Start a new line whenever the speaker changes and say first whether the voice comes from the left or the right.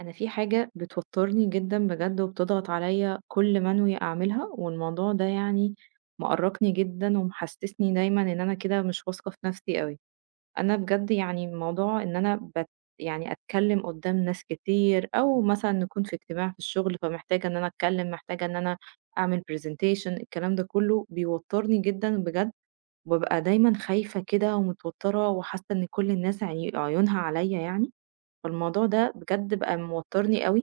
right: انا في حاجة بتوترني جدا بجد وبتضغط عليا كل ما انوي اعملها، والموضوع ده يعني مقرقني جدا ومحسسني دايما ان انا كده مش واثقة في نفسي قوي. انا بجد يعني موضوع ان انا بت يعني اتكلم قدام ناس كتير، او مثلا نكون في اجتماع في الشغل، فمحتاجة ان انا اتكلم، محتاجة ان انا اعمل برزنتيشن، الكلام ده كله بيوترني جدا بجد. وببقى دايما خايفة كده ومتوترة وحاسة ان كل الناس عيونها عليا يعني. فالموضوع ده بجد بقى موترني قوي،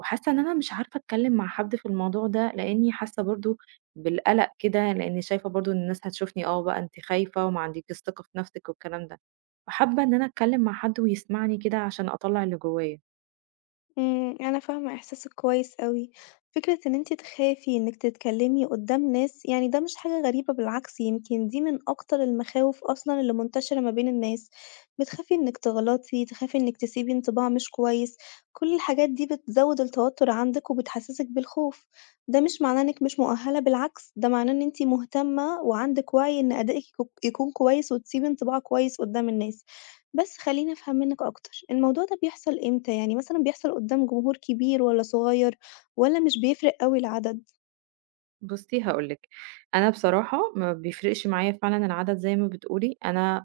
right: وحاسه ان انا مش عارفه اتكلم مع حد في الموضوع ده، لاني حاسه برضو بالقلق كده، لاني شايفه برضو ان الناس هتشوفني، اه بقى انت خايفه وما عندكيش ثقه في نفسك والكلام ده. فحابه ان انا اتكلم مع حد ويسمعني كده عشان اطلع اللي جوايا.
left: إمم، أنا فاهمة إحساسِك كويس أوي، فكرة إن أنتِ تخافي إنِك تتكلمي قدّام ناس يعني ده مش حاجة غريبة بالعكس يمكن دي من أكتر المخاوف أصلًا اللي منتشرة ما بين الناس، بتخافي إنِك تغلطي، تخافي إنِك تسيبي انطباع مش كويس، كل الحاجات دي بتزود التوتر عندِك وبتحسسِك بالخوف، ده مش معناه إنِك مش مؤهلة بالعكس، ده معناه إن أنتِ مهتمة وعندِك وعي إن أدائِك يكون كويس وتسيبي انطباع كويس قدّام الناس. بس خلّيني أفهم منِّك أكتر، الموضوع ده بيحصل إمتى؟ يعني مثلًا بيحصل قدّام جمهور كبير والّا صغير والّا مش بيفرق أوي العدد؟
right: بصي هقولك، انا بصراحه ما بيفرقش معايا فعلا العدد زي ما بتقولي. انا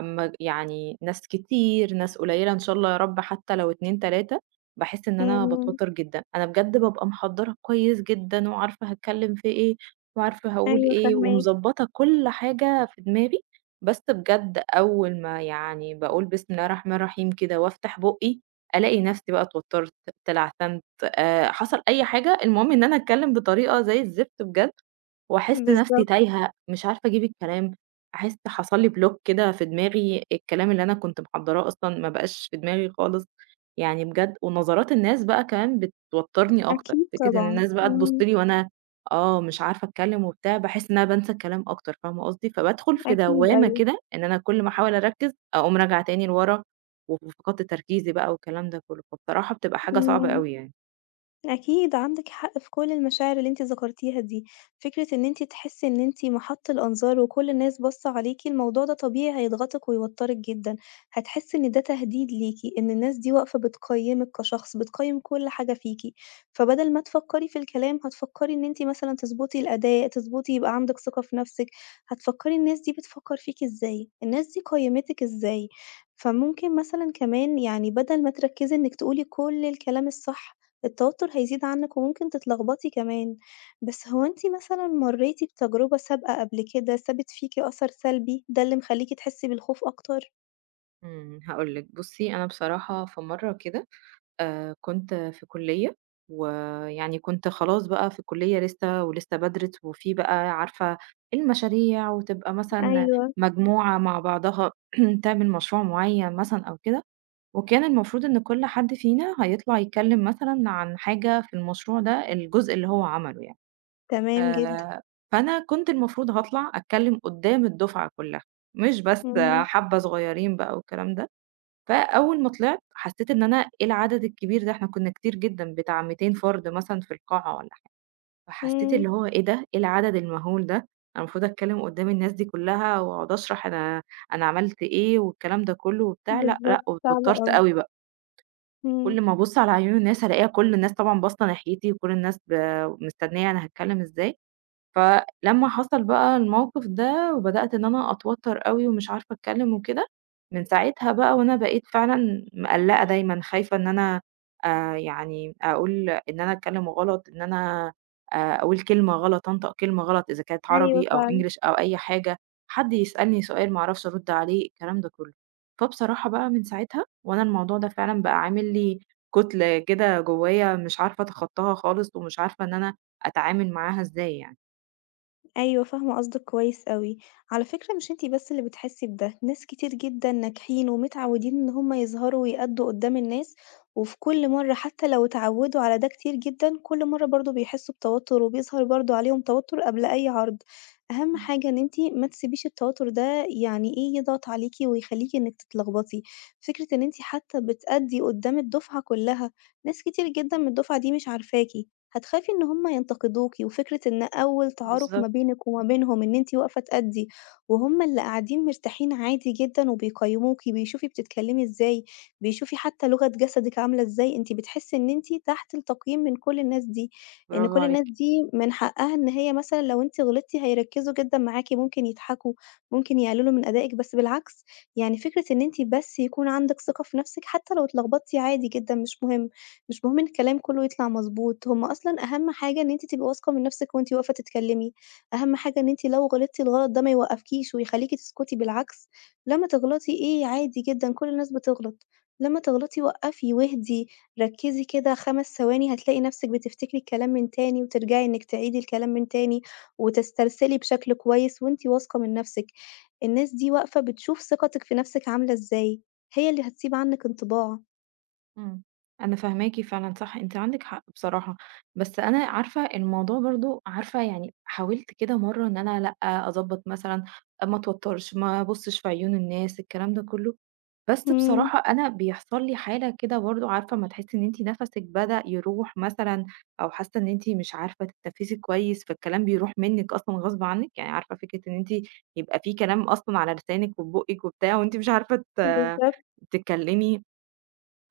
right: أمّا يعني ناس كتير، ناس قليّلة إن شاء الله يا رب، حتى لو 2، 3، باحس إن أنا
left: إمم،
right: باتوتّر جدًا. أنا بجد بابقى محضّرة كويس جدًا وعارفة هاتكلّم في إيه، وعارفة هاقول
left: أيوه
right: إيه،
left: فاهماك،
right: ومضبّطة كل حاجة في دماغي. بس بجد أول ما يعني باقول بسم الله الرحمن الرحيم كده وافتح بُقّي، ألاقي نفسي بقى اتوتّرت، اتلعثمت، حصل أي حاجة، المهم إن أنا أتكلّم بطريقة زي الزفت بجد. واحس نفسي
left: بالضبط،
right: تايهة، مش عارفة أجيب الكلام، أحس حصل لي block كده في دماغي، الكلام اللي أنا كنت محضراه أصلًا ما بقاش في دماغي خالص. يعني بجد، ونظرات الناس بقى كمان بتوترني أكتر،
left: أكيد
right: فكرة إن
left: طبعًا،
right: الناس بقى تبُص
left: إمم،
right: لي وأنا آه، مش عارفة أتكلم وبتاع، باحس إن أنا بانسى الكلام أكتر، فاهمة قصدي؟ فبادخل في
left: أكيد
right: دوامة
left: أيوه،
right: كده، إن أنا كل ما أحاول أركز أقوم راجعة تاني لورا، وفقدت تركيزي بقى والكلام ده كله، فبصراحة بتبقى حاجة صعبة
left: إمم.
right: أوي يعني.
left: أكيد عندِك حق في كل المشاعر اللي أنتِ ذكرتيها دي، فكرة إن أنتِ تحسي إن أنتِ محَط الأنظار وكل الناس باصة عليكِ، الموضوع ده طبيعي هيضغطِك ويوتّرِك جدًا، هتحسي إن ده تهديد ليكِ، إن الناس دي واقفة بتقيّمِك كشخص، بتقيّم كل حاجة فيكِ، فبدل ما تفكّري في الكلام هتفكّري إن أنتِ مثلًا تضبطي الأداء، تضبطي يبقى عندِك ثقة في نفسِك، هتفكّري الناس دي بتفكّر فيكِ إزاي، الناس دي قيّمتِك إزاي، فممكن مثلًا كمان يعني بدل ما تركّزي إنِك تقولي كل الكلام الصح، التوتر هيزيد عنِّك وممكن تتلخبطي كمان. بس هو أنتِ مثلًا مرّيتِ بتجربة سابقة قبل كده سابت فيكِ أثر سلبي، ده اللي مخلّيكِ تحسّي بالخوف أكتر؟
right: إمم، هاقول لِك. بُصّي، أنا بصراحة في مرة كده كنت في كُلّية، ويعني كنت خلاص بقى في الكُلّية، لسه ولسه بادرس، وفي بقى عارفة المشاريع، وتبقى مثلًا
left: أيوه،
right: مجموعة مع بعضها تعمل مشروع معيّن مثلًا أو كده، وكان المفروض إن كل حد فينا هيطلع يتكلّم مثلًا عن حاجة في المشروع ده، الجزء اللي هو عمله يعني.
left: تمام جدًا.
right: آآ فأنا كنت المفروض هاطلع أتكلّم قدّام الدفعة كلّها، مش بس
left: اهم،
right: حبّة صغيّرين بقى والكلام ده. فأول ما طلعت حسيت إن أنا إيه العدد الكبير ده، إحنا كنا كتير جدًا بتاع 200 فرد مثلًا في القاعة والّا حاجة، فحسيت
left: إمم،
right: اللي هو إيه ده، إيه العدد المهول ده، أنا المفروض أتكلم قدّام الناس دي كلّها وأقعد أشرح أنا عملت إيه والكلام ده كلّه وبتاع، لأ، لأ،
left: بالضبط، صعب
right: واتوترت
left: أوي.
right: أوي بقى.
left: إمم.
right: كل ما أبُص على عيون الناس ألاقيها كل الناس طبعًا باصة ناحيتي، وكل الناس مستنية أنا هاتكلم إزاي. فلمّا حصل بقى الموقف ده وبدأت إن أنا أتوتر أوي ومش عارفة أتكلم وكده، من ساعتها بقى وأنا بقيت فعلًا مقلّقة دايمًا، خايفة إن أنا يعني أقول إن أنا أتكلم غلط، إن أنا أقول كلمة غلط، أنطق كلمة غلط إذا كانت
left: أيوه
right: عربي أو
left: فعلًا.
right: English أو أي حاجة، حد يسألني سؤال ما أعرفش أرُد عليه، الكلام ده كله. فبصراحة بقى من ساعتها وأنا الموضوع ده فعلًا بقى عامل لي كُتْل كده جوايا، مش عارفة أتخطاها خالص، ومش عارفة إن أنا أتعامل معاها إزاي يعني.
left: أيوه فاهمة قصدِك كويس أوي. على فكرة مش أنتِ بس اللي بتحسّي بده، ناس كتير جدًا ناجحين ومتعوّدين إن هم يظهروا ويأدّوا قدّام الناس، وفي كل مرّة حتى لو اتعوّدوا على ده كتير جدًا، كل مرّة برضه بيحسّوا بتوتُّر وبيظهر برضه عليهم توتُّر قبل أي عرض. أهم
right: إمم،
left: حاجة إن أنتِ ما تسيبيش التوتُّر ده يعني إيه، يضغط عليكِ ويخلّيكِ إنِّك تتلخبطي. فكرة إن أنتِ حتى بتأدّي قدّام الدُفعة كُلّها، ناس كتير جدًا من الدُفعة دي مش عارفاكِ. هتخافي إن هم ينتقدوكِ، وفكرة إن أول تعارُف ما
right: بالضبط،
left: بينِك وما بينهم إن أنتِ واقفة تأدّي، وهم اللي قاعدين مرتاحين عادي جدًا وبيقيّموكِ، بيشوفي بتتكلّمي إزاي، بيشوفي حتى لغة جسدِك عاملة إزاي، أنتِ بتحسّي إن أنتِ تحت التقييم من كل الناس دي، إن
right: برافو
left: كل الناس
right: عليك.
left: دي من حقّها إن هي مثلًا لو أنتِ غلطتِ هيركّزوا جدًا معاكِ، ممكن يضحكوا، ممكن يقللوا من أدائِك، بس بالعكس، يعني فكرة إن أنتِ بس يكون عندِك ثقة في نَفْسِك حتى لو اتلخبطتِ عادي جدًا مش مهم. مش مهم إن الكلام كلّه يطلع مضبوط، هم أصلًا أهم حاجة إن أنتِ تبقي واثقة من نفسِك وأنتِ واقفة تتكلمي، أهم حاجة إن أنتِ لو غلطتِ الغلط ده ما يوقّفكيش ويخلّيكِ تسكتي، بالعكس لمّا تغلطي إيه عادي جدًا كل الناس بتغلط، لمّا تغلطي وقّفي واهدي، ركّزي كده 5 ثواني هتلاقي نفسِك بتفتكري الكلام من تاني وترجعي إنِك تعيدي الكلام من تاني، وتسترسلي بشكل كويس وأنتِ واثقة من نفسِك، الناس دي واقفة بتشوف ثقتِك في نفسِك عاملة إزاي، هي اللي هتسيب عنِك انطباع.
right: إمم. أنا فاهماكِ فعلًا صح، أنتِ عندِك حق بصراحة، بس أنا عارفة الموضوع برضه، عارفة يعني حاولت كده مرّة إن أنا لأ، أضبّط مثلًا، ما اتوتّرش، ما ابُصّش في عيون الناس، الكلام ده كُلّه، بس
left: إمم،
right: بصراحة أنا بيحصل لي حالة كده برضه، عارفة أمّا تحسّي إن أنتِ نَفَسِك بدأ يروح مثلًا، أو حاسّة إن أنتِ مش عارفة تتنفّسي كويس فالكلام بيروح منِّك أصلًا غصب عنِّك، يعني عارفة فكرة إن أنتِ يبقى في كلام أصلًا على لسانِك وفي بُقِّك وبتاع، وأنتِ مش عارفة
left: بالضبط.
right: تتكلّمي،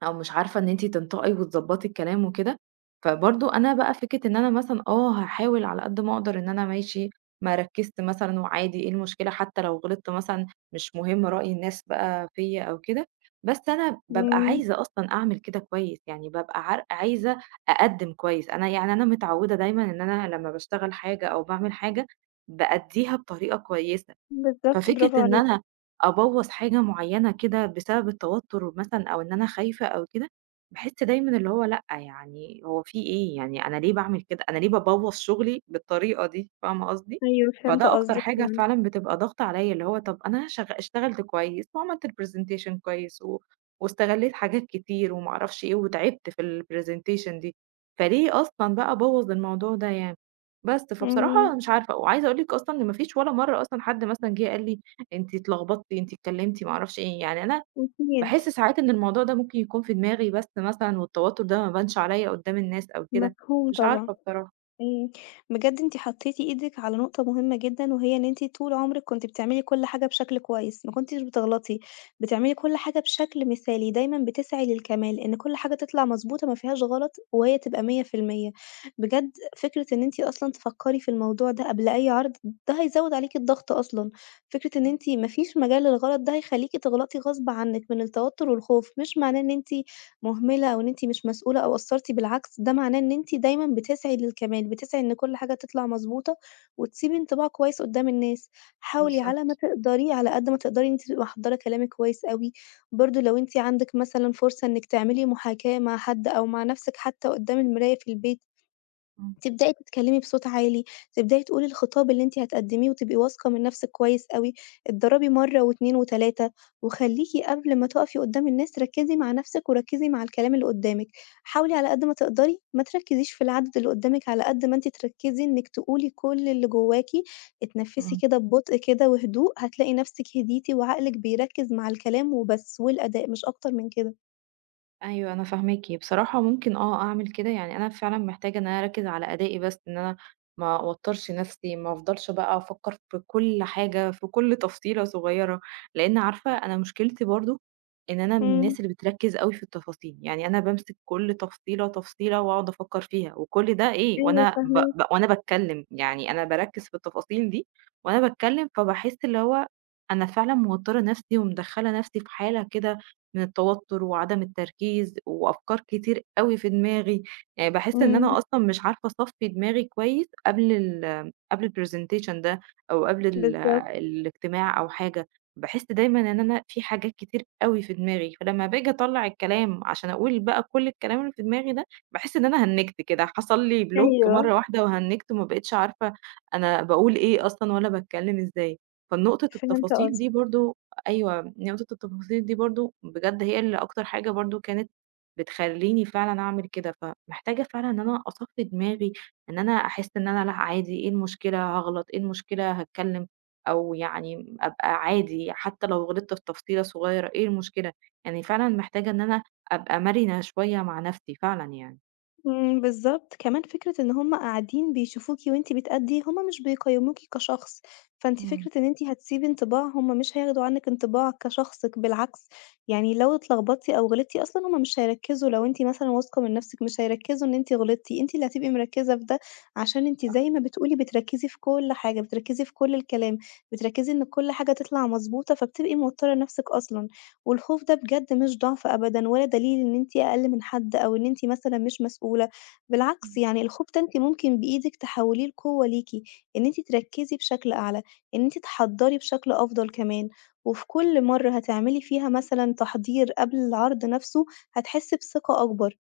right: أو مش عارفة إن أنتِ تنطقي وتضبّطي الكلام وكده. فبرضه أنا بقى فكرة إن أنا مثلًا آه، هاحاول على قد ما أقدر إن أنا ماشي، ما ركّزت مثلًا وعادي، إيه المشكلة حتى لو غلطت مثلًا، مش مهم رأي الناس بقى فيّا أو كده. بس أنا بابقى
left: إمم،
right: عايزة أصلًا أعمل كده كويس، يعني بابقى عايزة أقدّم كويس، أنا يعني أنا متعوّدة دايمًا إن أنا لمّا باشتغل حاجة أو باعمل حاجة، بأدّيها بطريقة كويسة.
left: بالضبط
right: ففكرة
left: برافو
right: إن
left: عليكِ،
right: أنا أبوّظ حاجة معيّنة كده بسبب التوتُّر مثلًا أو إن أنا خايفة أو كده، باحس دايمًا اللي هو لأ، يعني هو في إيه، يعني أنا ليه باعمل كده، أنا ليه بابوّظ شُغلي بالطريقة دي، فاهمة قصدي؟
left: أيوه فهمت
right: فده أكتر
left: قصدِك
right: حاجة
left: فعلًا،
right: فعلًا بتبقى ضاغطة عليّا، اللي هو طَب أنا اشتغلت كويس وعملت الpresentation كويس و واستغلّيت حاجات كتير وما أعرفش إيه وتعبت في الpresentation دي، فليه أصلًا بقى أبوّظ الموضوع ده يعني؟ بس،
left: إمم،
right: فبصراحة مش عارفة. وعايزة أقول لِك أصلًا إن ما فيش ولا مرّة أصلًا حد مثلًا جِه قال لي أنتِ اتلخبطتِ، أنتِ اتكلمتِ، ما أعرفش إيه، يعني أنا
left: أكيد،
right: باحس ساعات إن الموضوع ده ممكن يكون في دماغي بس مثلًا، والتوتر ده ما بانش عليَّ قدّام الناس أو كده،
left: مفهوم
right: مش
left: طبعًا.
right: عارفة بصراحة.
left: إمم، بجد أنتِ حطيتِ إيدِك على نقطة مهمة جدًا، وهي إن أنتِ طول عمرِك كنتِ بتعملي كل حاجة بشكل كويس، ما كنتيش بتغلطي، بتعملي كل حاجة بشكل مثالي، دايمًا بتسعي للكمال، إن كل حاجة تطلع مضبوطة ما فيهاش غلط، وهي تبقى 100%. بجد فكرة إن أنتِ أصلًا تفكّري في الموضوع ده قبل أي عرض، ده هيزوّد عليكِ الضغط أصلًا، فكرة إن أنتِ ما فيش مجال للغلط ده هيخليكِ تغلطي غصب عنِك من التوتر والخوف، مش معناه إن أنتِ مهملة أو إن أنتِ مش مسؤولة أو قصّرتِ، بالعكس ده معناه إن أنتِ دايمًا بتسعي للكمال، بتسعي إن كل حاجة تطلع مضبوطة وتسيبي انطباع كويس قدّام الناس. حاولي على ما
right: بالضبط،
left: تقدري، على قد ما تقدري إن أنتِ تبقي محضّرة كلامِك كويس أوي، برضه لو أنتِ عندِك مثلًا فرصة إنِّك تعملي محاكاة مع حد أو مع نَفْسِك حتى قدّام المراية في البيت،
right: إمم،
left: تبدئي تتكلمي بصوت عالي، تبدئي تقولي الخطاب اللي أنتِ هتقدميه وتبقي واثقة من نفسِك كويس أوي، اتدربي مرة و2 و3 وخليكِ قبل ما تقفي قدام الناس ركزي مع نفسِك وركزي مع الكلام اللي قدامِك، حاولي على قد ما تقدري ما تركزيش في العدد اللي قدامِك على قد ما أنتِ تركزي إنِك تقولي كل اللي جواكِ، اتنفسي
right: إمم.
left: كده ببطء كده وهدوء، هتلاقي نفسِك هديتِ وعقلِك بيركز مع الكلام وبس والأداء مش أكتر من كده.
right: أيوه أنا فاهماكِ، بصراحة ممكن آه أعمل كده، يعني أنا فعلًا محتاجة إن أنا أركّز على أدائي بس، إن أنا ما أوتّرش نَفْسي، ما أفضلش بقى أفكّر في كل حاجة، في كل تفصيلة صغيّرة، لإن عارفة أنا مشكلتي برضه إن أنا من
left: إمم،
right: الناس اللي بتركّز أوي في التفاصيل، يعني أنا بامسك كل تفصيلة، تفصيلة وأقعد أفكّر فيها، وكل ده إيه
left: أيوه
right: وأنا ب
left: فاهماك،
right: ب وأنا باتكلّم، يعني أنا باركّز في التفاصيل دي وأنا باتكلّم، فباحس اللي هو أنا فعلًا موتّرة نَفْسي ومدخّلة نَفْسي في حالة كده من التوتر وعدم التركيز وأفكار كتير أوي في دماغي، يعني باحس إن
left: إمم،
right: أنا أصلًا مش عارفة أصفّي دماغي كويس قبل الpresentation ده، أو قبل ال
left: بالضبط،
right: الاجتماع أو حاجة. باحس دايمًا إن أنا في حاجات كتير أوي في دماغي، فلمّا باجي أطلّع الكلام عشان أقول بقى كل الكلام اللي في دماغي ده، باحس إن أنا هنِّجت كده، حصل لي block
left: أيوه،
right: مرّة واحدة وهنِّجت، وما بقيتش عارفة أنا باقول إيه أصلًا ولا باتكلم إزاي. فنقطة
left: فهمت
right: التفاصيل دي
left: قصدك.
right: برضه أيوه، نقطة التفاصيل دي برضه بجد هي اللي أكتر حاجة برضه كانت بتخلّيني فعلًا أعمل كده، فمحتاجة فعلًا إن أنا أصفّي دماغي، إن أنا أحس إن أنا لأ عادي، إيه المشكلة هاغلط، إيه المشكلة هاتكلّم، أو يعني أبقى عادي حتى لو غلطت في تفصيلة صغيّرة، إيه المشكلة، يعني فعلًا محتاجة إن أنا أبقى مرنة شوية مع نَفْسي فعلًا يعني.
left: إمم، بالضبط، كمان فكرة إن هُم قاعدين بيشوفوكِ وأنتِ بتأدّي، هُم مش بيقيّموكِ كشخص، فأنتِ
right: إمم،
left: فكرة إن أنتِ هتسيبي انطباع، هُم مش هياخدوا عنِّك انطباع كشخصِك، بالعكس، يعني لو اتلخبطتِ أو غلطتِ أصلًا هُم مش هيركّزوا، لو أنتِ مثلًا واثقة من نفسِك مش هيركّزوا إن أنتِ غلطتِ، أنتِ اللي هتبقي مركّزة في ده، عشان أنتِ
right: صح.
left: زي ما بتقولي بتركّزي في كل حاجة، بتركّزي في كل الكلام، بتركّزي إن كل حاجة تطلع مضبوطة، فبتبقي موتّرة نفسِك أصلًا. والخوف ده بجد مش ضعف أبدًا ولا دليل إن أنتِ أقل من حد أو إن أنتِ مثلًا مش مسؤولة، بالعكس يعني الخوف ده أنتِ ممكن بإيدِك تحوليه لقوة ليكِ، إن أنتِ تركّزي بشكل أعلى، إن أنتِ تحضّري بشكل أفضل كمان، وفي كل مرّة هتعملي فيها مثلًا تحضير قبل العرض نَفْسه هتحسّي بثقة أكبر.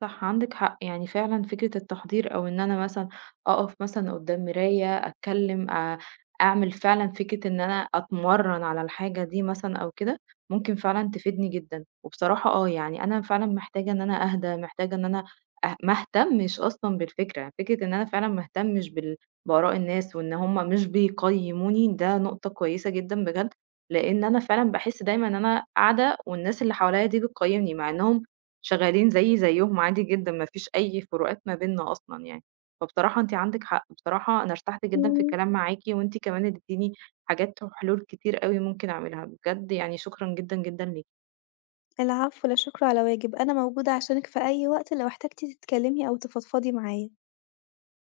right: صح عندِك حق، يعني فعلًا فكرة التحضير، أو إن أنا مثلًا أقف مثلًا قدّام مراية، أتكلم، أعمل فعلًا فكرة إن أنا أتمرن على الحاجة دي مثلًا أو كده، ممكن فعلًا تفيدني جدًا. وبصراحة آه، يعني أنا فعلًا محتاجة إن أنا أهدى، محتاجة إن أنا أه ما اهتمش أصلًا بالفكرة، فكرة إن أنا فعلًا ما اهتمش بآراء الناس وإن هم مش بيقيموني، ده نقطة كويسة جدًا بجد، لإن أنا فعلًا باحس دايمًا إن أنا قاعدة والناس اللي حواليّا دي بتقيمني، مع إنهم شغالين زيي زيّهم عادي جدًا، ما فيش أي فروقات ما بيننا أصلًا يعني. فبصراحة أنتِ عندِك حق، بصراحة أنا ارتحت جدًا في
left: إمم،
right: الكلام معاكِ، وأنتِ كمان اديتيني حاجات وحلول كتير أوي ممكن أعملها، بجد يعني شكرًا جدًا، جدًا ليكِ.
left: العفو، لا شكر على واجب، أنا موجودة عشانِك في أي وقت لو احتجتِ تتكلمي أو تفضفضي معايا.